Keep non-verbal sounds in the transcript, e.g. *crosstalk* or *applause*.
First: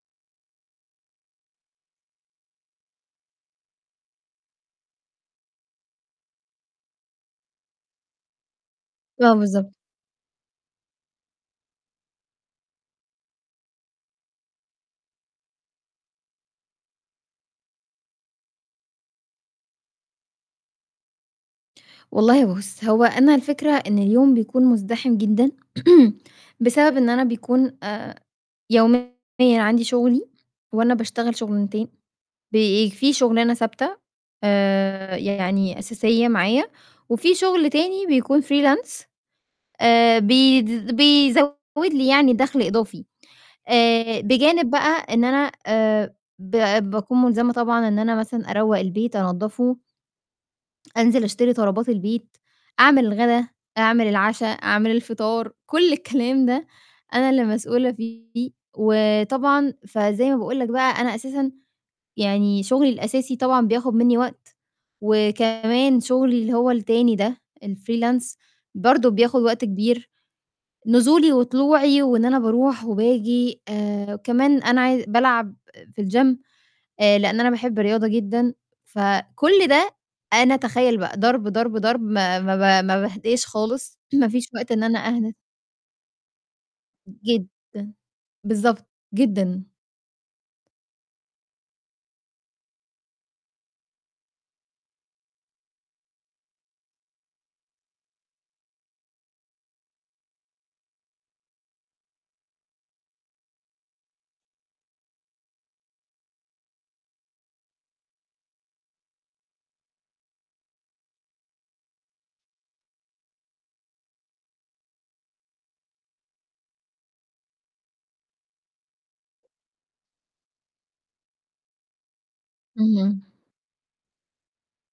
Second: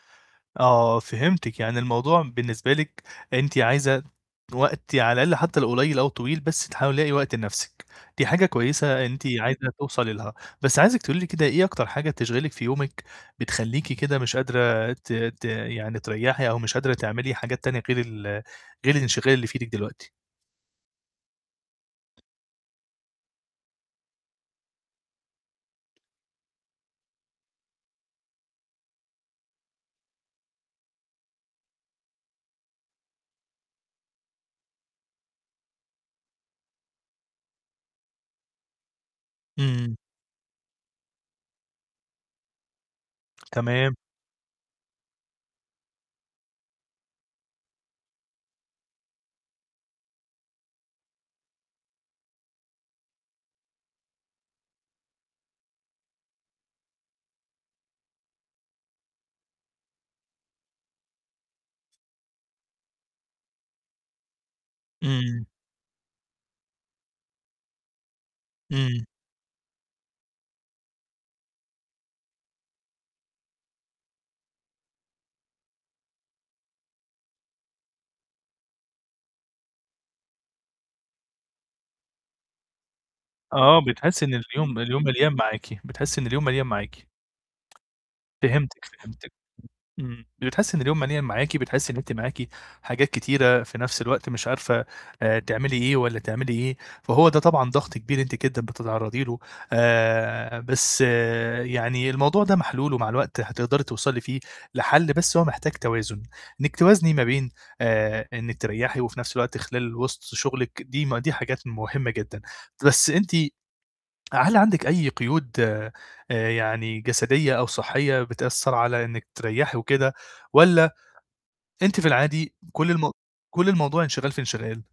آه، فهمتِك. يعني الموضوع بالنسبة لِك أنتِ عايزة وقت على الأقَل حتّى لو قليّل أو طويل، بس تحاولي ا تلاقي وقت لنَفْسِك، دي حاجة كويسة أنتِ آه، عايزة بالضبط. توصلي لها. بس عايزِك تقولي لي كده، إيه أكتر حاجة تشغلِك في يومِك بتخلّيكِ كده مش قادرة ت ت يعني تريّحي أو مش قادرة تعملي حاجات تانية غير ال غير الانشغال اللي في إيدِك دلوقتي؟ والله بُص، هو أنا الفكرة إن اليوم بيكون مُزدحِم جدًا، *clears throat* بسبب إن أنا بيكون آآ يوميًا عندي شُغلي وأنا باشتغل شُغلانتين، بي في شُغلانة ثابتة آآ يعني أساسية معايا وفي شُغل تاني بيكون freelance، إمم. آآ بيد بيزوّد لي يعني دَخْل إضافي. تمام. آآ بجانب بقى إن أنا آآ ب باكون مُلزمة طبعًا إن أنا مثلًا أروّق البيت، أنضّفه أنزل أشتري طلبات البيت، أعمل الغَدا، أعمل العَشا، أعمل الفطار، كل الكلام ده أنا اللي مسؤولة فيه. وطبعًا فزي ما باقول لك بقى أنا أساسًا يعني شُغلي الأساسي طبعًا بياخُد منّي وقت إمم. وكمان شُغلي اللي هو التاني ده، الfreelance إمم. برضه بياخُد وقت كبير، نزولي وطلوعي وإن أنا باروح وباجي آآ وكمان أنا عاي بالعب في الgym، آآ لإن أنا باحب الرياضة جدًا. فكل ده أنا تخيّل بقى ضرب، ضرب، ضرب ما ما ب ما باهداش آه، خالص، *clears throat* بتحسّي ما إن فيش وقت اليوم إن اليوم أنا مليان أهدا معاكِ، بتحسّي إن اليوم مليان معاكِ. جدًا. بالضبط، فهمتِك، فهمتِك. جدًا. إمم. بتحسّي إن اليوم مليان معاكِ، بتحسّي إن أنت معاكِ حاجات كتيرة في نَفْس الوقت مش عارفة، آآ تعملي إيه والّا تعملي إيه، فهو ده طبعًا ضَغْط كبير أنتِ جدًا بتتعرّضي له. آآ بس يعني الموضوع ده محلول ومع الوقت هتقدري توصلي فيه لحَل، بس هو محتاج توازن، إنِّك توازني ما بين آآ إنِّك تريّحي وفي نَفْس الوقت خلال وِسط شُغلِك، دي م دي حاجات مهمة جدًا. بس أنتِ هل عندِك أي قيود آآ، يعني جسدية أو صحّية بتأثّر على إنِّك تريّحي وكده والّا أنتِ في العادي كل الم اهم. كل الموضوع انشغال في انشغال؟